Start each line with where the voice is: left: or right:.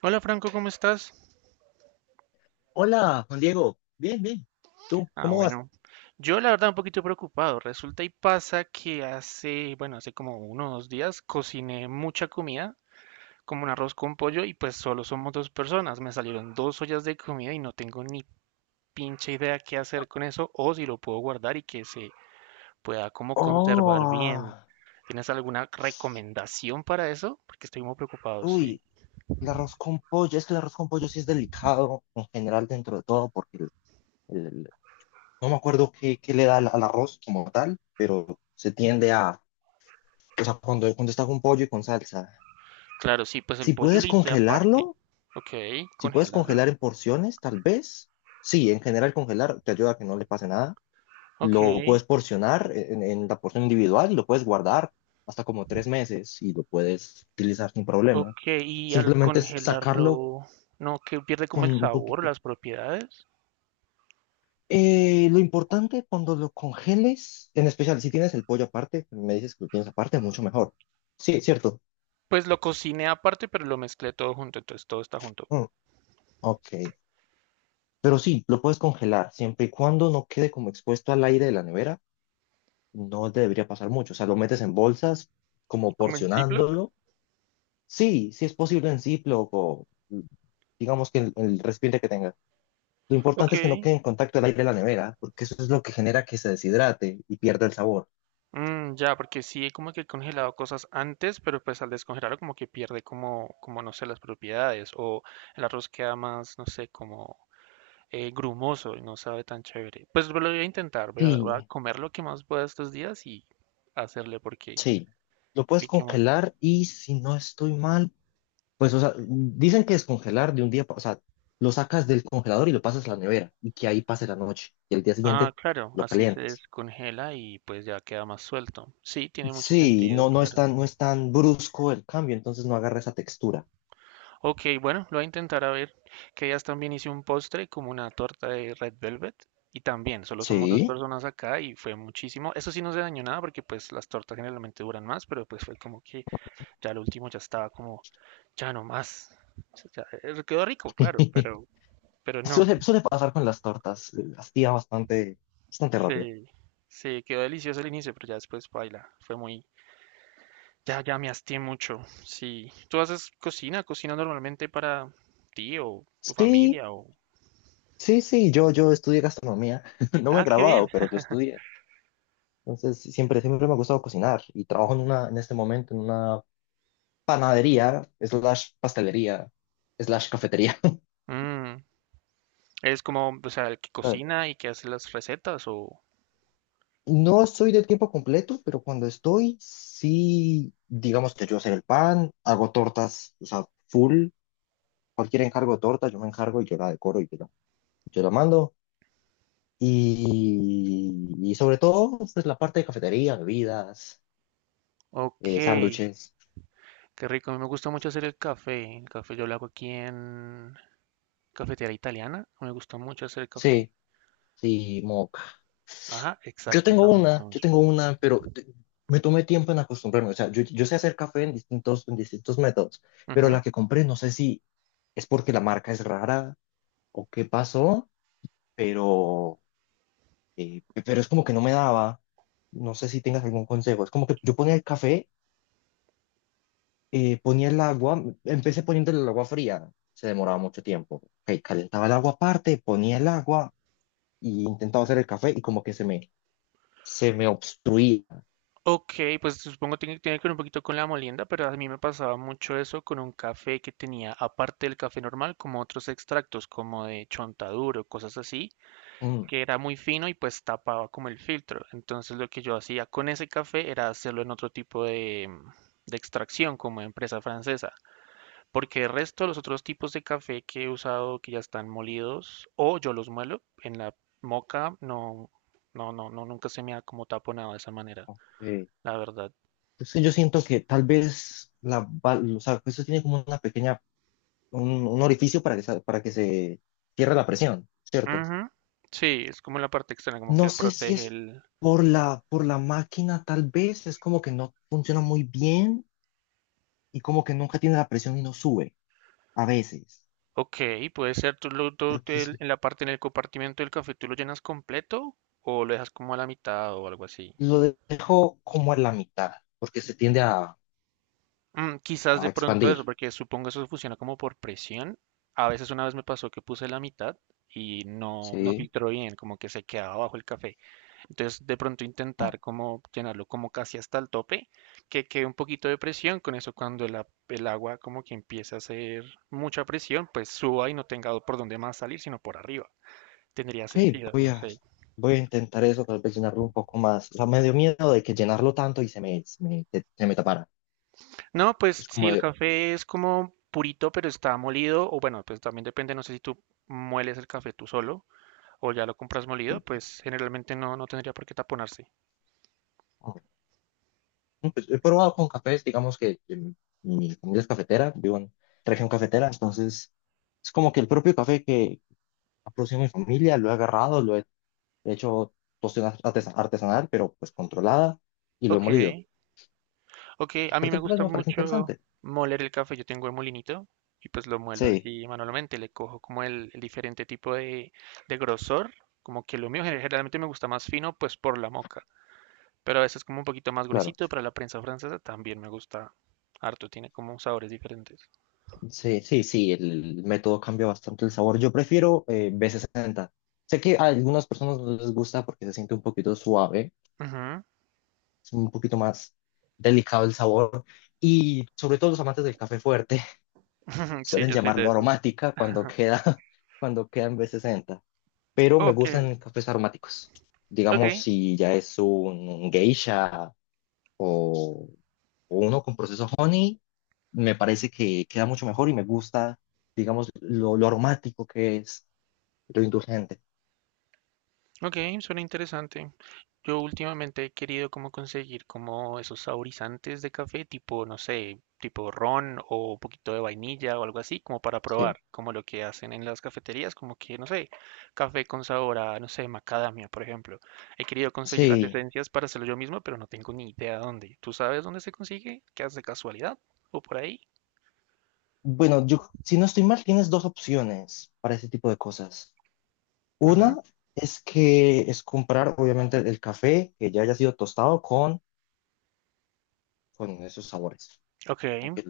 right: Hola Franco, ¿cómo estás?
left: Hola, Juan Diego. Bien, bien. ¿Tú
right: Ah,
left: cómo vas?
right: bueno. Yo la verdad un poquito preocupado. Resulta y pasa que hace, bueno, hace como uno o dos días cociné mucha comida, como un arroz con pollo, y pues solo somos dos personas. Me salieron dos ollas de comida y no tengo ni pinche idea qué hacer con eso o si lo puedo guardar y que se pueda como conservar bien.
left: Oh,
right: ¿Tienes alguna recomendación para eso? Porque estoy muy preocupado, sí.
left: uy, el arroz con pollo. Es que el arroz con pollo sí es delicado en general dentro de todo porque el- el- no me acuerdo qué, qué le da al, al arroz como tal, pero se tiende a, o sea, cuando está con pollo y con salsa.
right: Claro, sí, pues el
left: Si
right: pollo lo
left: puedes
right: hice aparte.
left: congelarlo,
right: Ok,
left: si puedes
right: congelarlo.
left: congelar en porciones, tal vez. Sí, en general congelar te ayuda a que no le pase nada.
right: Ok.
left: Lo puedes porcionar en la porción individual y lo puedes guardar hasta como tres meses y lo puedes utilizar sin problema.
right: Ok, y al
left: Simplemente es sacarlo
right: congelarlo, no, que pierde como
left: con
right: el
left: un
right: sabor,
left: poquito.
right: las propiedades.
left: Lo importante cuando lo congeles, en especial si tienes el pollo aparte, me dices que lo tienes aparte, mucho mejor. Sí, es cierto.
right: Pues lo cociné aparte, pero lo mezclé todo junto, entonces todo está junto.
left: Mm, ok. Pero sí, lo puedes congelar siempre y cuando no quede como expuesto al aire de la nevera. No te debería pasar mucho. O sea, lo metes en bolsas, como
right: ¿Como en Ziploc?
left: porcionándolo. Sí, sí es posible en Ziploc o digamos que el recipiente que tenga. Lo
right: Ok.
left: importante es que no quede en contacto el aire de la nevera, porque eso es lo que genera que se deshidrate y pierda el sabor.
right: Mm, ya, porque sí, como que he congelado cosas antes, pero pues al descongelarlo como que pierde como, como no sé, las propiedades. O el arroz queda más, no sé, como grumoso y no sabe tan chévere. Pues lo voy a intentar, voy a, voy a
left: Sí,
right: comer lo que más pueda estos días y hacerle porque,
left: sí. Lo puedes
right: porque ¿qué más?
left: congelar y si no estoy mal, pues, o sea, dicen que descongelar de un día, o sea, lo sacas del congelador y lo pasas a la nevera y que ahí pase la noche y el día
right: Ah,
left: siguiente
right: claro,
left: lo
right: así se
left: calientas.
right: descongela y pues ya queda más suelto. Sí, tiene mucho
left: Sí,
right: sentido,
left: no,
right: claro.
left: no es tan brusco el cambio, entonces no agarra esa textura.
right: Ok, bueno, lo voy a intentar a ver. Que ya también hice un postre como una torta de Red Velvet. Y también, solo somos dos
left: Sí.
right: personas acá y fue muchísimo. Eso sí no se dañó nada porque pues las tortas generalmente duran más, pero pues fue como que ya lo último ya estaba como, ya no más. O sea, ya, quedó rico, claro, pero no.
left: Suele, suele pasar con las tortas, hacía bastante, bastante rápido.
right: Sí, sí quedó delicioso al inicio, pero ya después baila. Fue muy, ya, ya me hasté mucho. Sí. ¿Tú haces cocina? ¿Cocina normalmente para ti o tu
left: Sí,
right: familia? O...
left: sí, sí, yo estudié gastronomía, no me he
right: Ah, qué bien.
left: graduado, pero yo estudié. Entonces, siempre, siempre me ha gustado cocinar y trabajo en una, en este momento en una panadería, slash pastelería, slash cafetería.
right: Mm, ¿eres como, o sea, el que
left: ¿Sabes?
right: cocina y que hace las recetas o...?
left: No soy de tiempo completo, pero cuando estoy, sí, digamos que yo hacer el pan, hago tortas, o sea, full, cualquier encargo de torta, yo me encargo y yo la decoro y yo la mando. Y sobre todo, pues la parte de cafetería, bebidas,
right: Ok, qué
left: sándwiches.
right: rico. A mí me gusta mucho hacer el café. El café yo lo hago aquí en cafetería italiana. Me gusta mucho hacer el café.
left: Sí, sí, moca.
right: Ajá, exacto, eso me gusta
left: Yo
right: mucho.
left: tengo una, pero me tomé tiempo en acostumbrarme. O sea, yo sé hacer café en distintos métodos, pero la que compré no sé si es porque la marca es rara o qué pasó, pero, pero es como que no me daba. No sé si tengas algún consejo. Es como que yo ponía el café, ponía el agua, empecé poniéndole el agua fría, se demoraba mucho tiempo. Ok, calentaba el agua aparte, ponía el agua y intentaba hacer el café y como que se me obstruía.
right: Ok, pues supongo que tiene, tiene que ver un poquito con la molienda, pero a mí me pasaba mucho eso con un café que tenía, aparte del café normal, como otros extractos, como de chontaduro, cosas así,
left: Mm,
right: que era muy fino y pues tapaba como el filtro. Entonces lo que yo hacía con ese café era hacerlo en otro tipo de, mm, de extracción, como empresa francesa, porque el resto de los otros tipos de café que he usado, que ya están molidos, o yo los muelo en la moca, no, no, no, no, nunca se me ha como taponado de esa manera,
left: ok.
right: la verdad.
left: Entonces yo siento que tal vez la, o sea, eso tiene como una pequeña, un orificio para que, para que se cierre la presión, ¿cierto?
right: Ujú. Sí, es como la parte externa, como
left: No
right: que
left: sé si
right: protege
left: es
right: el...
left: por la máquina, tal vez es como que no funciona muy bien y como que nunca tiene la presión y no sube a veces.
right: Ok, puede ser, tú, lo, tú
left: Porque es
right: te- en la parte, en el compartimiento del café, ¿tú lo llenas completo o lo dejas como a la mitad o algo así?
left: Lo dejo como en la mitad, porque se tiende
right: Mm, quizás
left: a
right: de pronto
left: expandir,
right: eso, porque supongo eso funciona como por presión. A veces una vez me pasó que puse la mitad y no, no
left: ¿sí?
right: filtró bien, como que se quedaba bajo el café. Entonces de pronto
left: Como,
right: intentar como llenarlo como casi hasta el tope, que quede un poquito de presión, con eso cuando el agua como que empiece a hacer mucha presión, pues suba y no tenga por dónde más salir, sino por arriba. Tendría
left: ok,
right: sentido,
left: voy
right: no
left: a,
right: sé.
left: voy a intentar eso, tal vez llenarlo un poco más. O sea, me dio miedo de que llenarlo tanto y se me tapara.
right: No, pues
left: Es
right: sí,
left: como
right: el
left: de,
right: café es como purito, pero está molido, o bueno, pues también depende, no sé si tú mueles el café tú solo o ya lo compras molido,
left: mm,
right: pues generalmente no, no tendría por qué taponarse.
left: pues, he probado con cafés, digamos que mi familia es cafetera, vivo en región cafetera, entonces es como que el propio café que ha producido mi familia lo he agarrado, lo he hecho tostión artesanal, pero pues controlada, y lo he
right: Ok,
left: molido.
right: ok, a mí
left: Porque
right: me
left: pues
right: gusta
left: me parece
right: mucho
left: interesante.
right: moler el café, yo tengo el molinito y pues lo muelo
left: Sí,
right: así manualmente, le cojo como el diferente tipo de grosor, como que lo mío generalmente me gusta más fino, pues por la moca, pero a veces como un poquito más
left: claro.
right: gruesito para la prensa francesa también me gusta harto, tiene como sabores diferentes.
left: Sí, sí, sí, el método cambia bastante el sabor. Yo prefiero B60. Sé que a algunas personas no les gusta porque se siente un poquito suave,
right: Ujú,
left: es un poquito más delicado el sabor. Y sobre todo los amantes del café fuerte
right: ujú, sí,
left: suelen
right: yo soy de
left: llamarlo
right: esos.
left: aromática cuando queda, cuando queda en B60. Pero me
right: Ok,
left: gustan cafés aromáticos.
right: ok,
left: Digamos, si ya es un geisha o, o uno con proceso honey, me parece que queda mucho mejor y me gusta, digamos, lo aromático que es, lo indulgente.
right: ok, suena interesante. Yo últimamente he querido como conseguir como esos saborizantes de café, tipo, no sé, tipo ron o un poquito de vainilla o algo así, como para
left: Sí.
right: probar, como lo que hacen en las cafeterías, como que, no sé, café con sabor a, no sé, macadamia, por ejemplo. He querido conseguir las
left: Sí.
right: esencias para hacerlo yo mismo, pero no tengo ni idea dónde. ¿Tú sabes dónde se consigue? ¿Qué haces de casualidad? ¿O por ahí?
left: Bueno, yo, si no estoy mal, tienes dos opciones para ese tipo de cosas. Una
right: Ujú,
left: es que es comprar, obviamente, el café que ya haya sido tostado con esos sabores,
right: ok,
left: como que,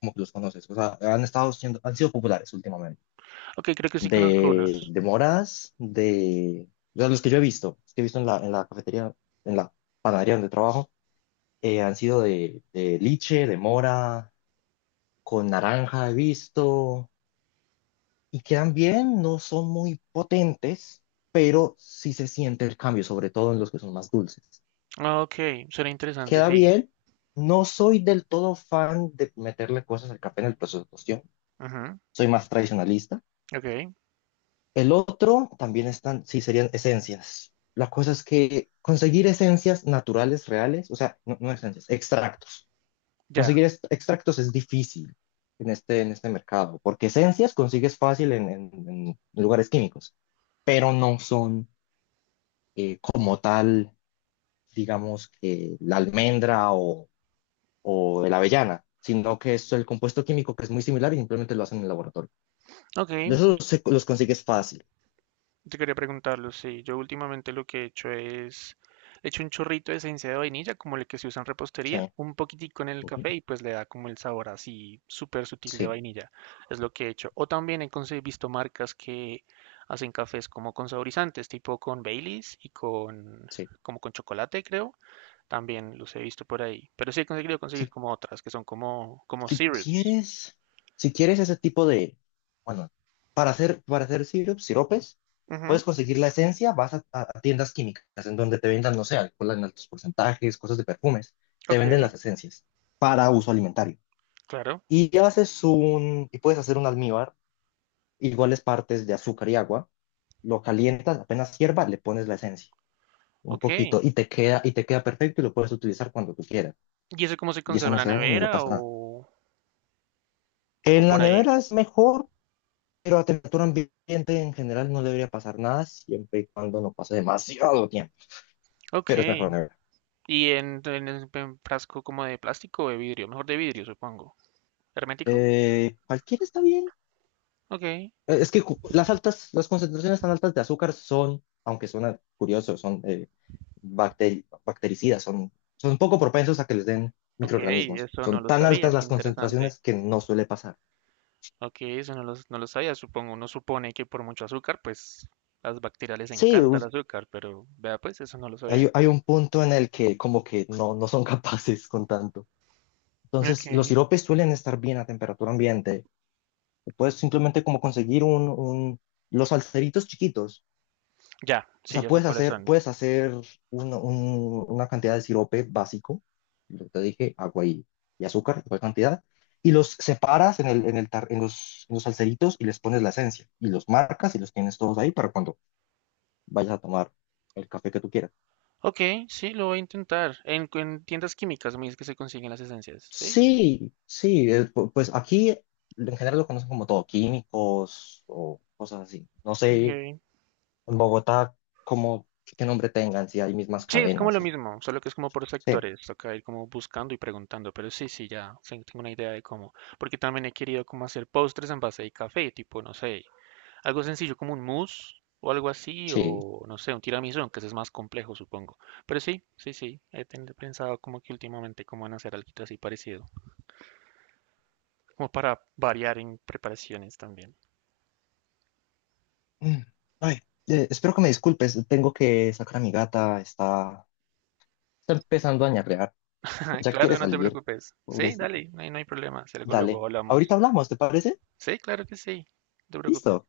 left: como que los conoces. O sea, han estado siendo, han sido populares últimamente.
right: ok, creo que sí conozco unos.
left: De moras, de, o sea, los que yo he visto, los que he visto en la cafetería, en la panadería donde trabajo, han sido de liche, de mora, con naranja he visto, y quedan bien, no son muy potentes, pero sí se siente el cambio, sobre todo en los que son más dulces.
right: Ah, ok, suena interesante,
left: Queda
right: sí.
left: bien, no soy del todo fan de meterle cosas al café en el proceso de cocción,
right: Ujú,
left: soy más tradicionalista.
right: ok,
left: El otro también están, sí, serían esencias. La cosa es que conseguir esencias naturales, reales, o sea, no, no esencias, extractos.
right: ya.
left: Conseguir extractos es difícil en este mercado, porque esencias consigues fácil en, en lugares químicos, pero no son como tal, digamos, que la almendra o la avellana, sino que es el compuesto químico que es muy similar y simplemente lo hacen en el laboratorio.
right: Ok,
left: De esos los consigues fácil.
right: te quería preguntarlo, sí. Yo últimamente lo que he hecho es, he hecho un chorrito de esencia de vainilla, como el que se usa en repostería,
left: Sí,
right: un poquitico en el
left: ujú.
right: café y pues le da como el sabor así súper sutil de
left: Sí,
right: vainilla. Es lo que he hecho. O también visto marcas que hacen cafés como con saborizantes, tipo con Baileys y con, como con chocolate, creo. También los he visto por ahí. Pero sí he conseguido conseguir
left: sí.
right: como otras, que son como, como
left: Si
right: syrups.
left: quieres, si quieres ese tipo de, bueno, para hacer sirup, siropes,
right: Ujú,
left: puedes conseguir la esencia, vas a, a tiendas químicas en donde te vendan, no sé, alcohol en altos porcentajes, cosas de perfumes, te
right: ok,
left: venden las esencias para uso alimentario.
right: claro,
left: Y puedes hacer un almíbar, iguales partes de azúcar y agua, lo calientas, apenas hierva, le pones la esencia, un
right: ok.
left: poquito, y te queda perfecto y lo puedes utilizar cuando tú quieras.
right: ¿Y eso cómo se
left: Y eso
right: conserva en
left: no
right: la
left: se daña ni le
right: nevera
left: pasa nada.
right: o...? O
left: En la
right: por ahí.
left: nevera es mejor. Pero a temperatura ambiente en general no debería pasar nada siempre y cuando no pase demasiado tiempo.
right: Ok.
left: Pero es mejor nevar.
right: ¿Y en, en frasco como de plástico o de vidrio? Mejor de vidrio, supongo. ¿Hermético?
left: Cualquiera está bien.
right: Ok.
left: Es que las altas, las concentraciones tan altas de azúcar son, aunque suena curioso, son bactericidas, son, son poco propensos a que les den
right: Ok,
left: microorganismos.
right: eso no
left: Son
right: lo
left: tan
right: sabía,
left: altas
right: qué
left: las
right: interesante.
left: concentraciones que no suele pasar.
right: Ok, eso no lo, no lo sabía, supongo. Uno supone que por mucho azúcar, pues las bacterias les
left: Sí,
right: encanta el azúcar, pero vea, pues eso no lo sabía.
left: hay, hay un punto en el que como que no, no son capaces con tanto.
right: Ok,
left: Entonces, los siropes suelen estar bien a temperatura ambiente. Puedes simplemente como conseguir un, los salseritos chiquitos.
right: ya,
left: O
right: sí,
left: sea,
right: ya sé cuáles son.
left: puedes hacer una, una cantidad de sirope básico, lo que te dije, agua y azúcar, igual cantidad, y los separas en el, en el en los salseritos y les pones la esencia, y los marcas y los tienes todos ahí para cuando vayas a tomar el café que tú quieras.
right: Ok, sí, lo voy a intentar. En tiendas químicas, me dice que se consiguen las esencias, ¿sí?
left: Sí, sí, pues aquí en general lo conocen como todo, químicos o cosas así. No sé
right: Ok.
left: en Bogotá, como qué nombre tengan, si hay mismas
right: Sí, es como
left: cadenas.
right: lo
left: ¿No?
right: mismo, solo que es como por
left: Sí,
right: sectores, toca ir como buscando y preguntando, pero sí, sí, ya sí, tengo una idea de cómo, porque también he querido como hacer postres en base de café, tipo, no sé, algo sencillo como un mousse o algo así,
left: sí.
right: o no sé, un tiramisú, aunque ese es más complejo, supongo. Pero sí, sí, sí, pensado como que últimamente cómo van a hacer algo así parecido, como para variar en preparaciones también.
left: Mm, ay, espero que me disculpes, tengo que sacar a mi gata, está, está empezando a ñarrear, ya quiere
right: Claro, no te
left: salir,
right: preocupes. Sí,
left: pobrecita.
right: dale, no hay, no hay problema, si algo luego
left: Dale, ahorita
right: hablamos.
left: hablamos, ¿te parece?
right: Sí, claro que sí, no te preocupes.
left: Listo.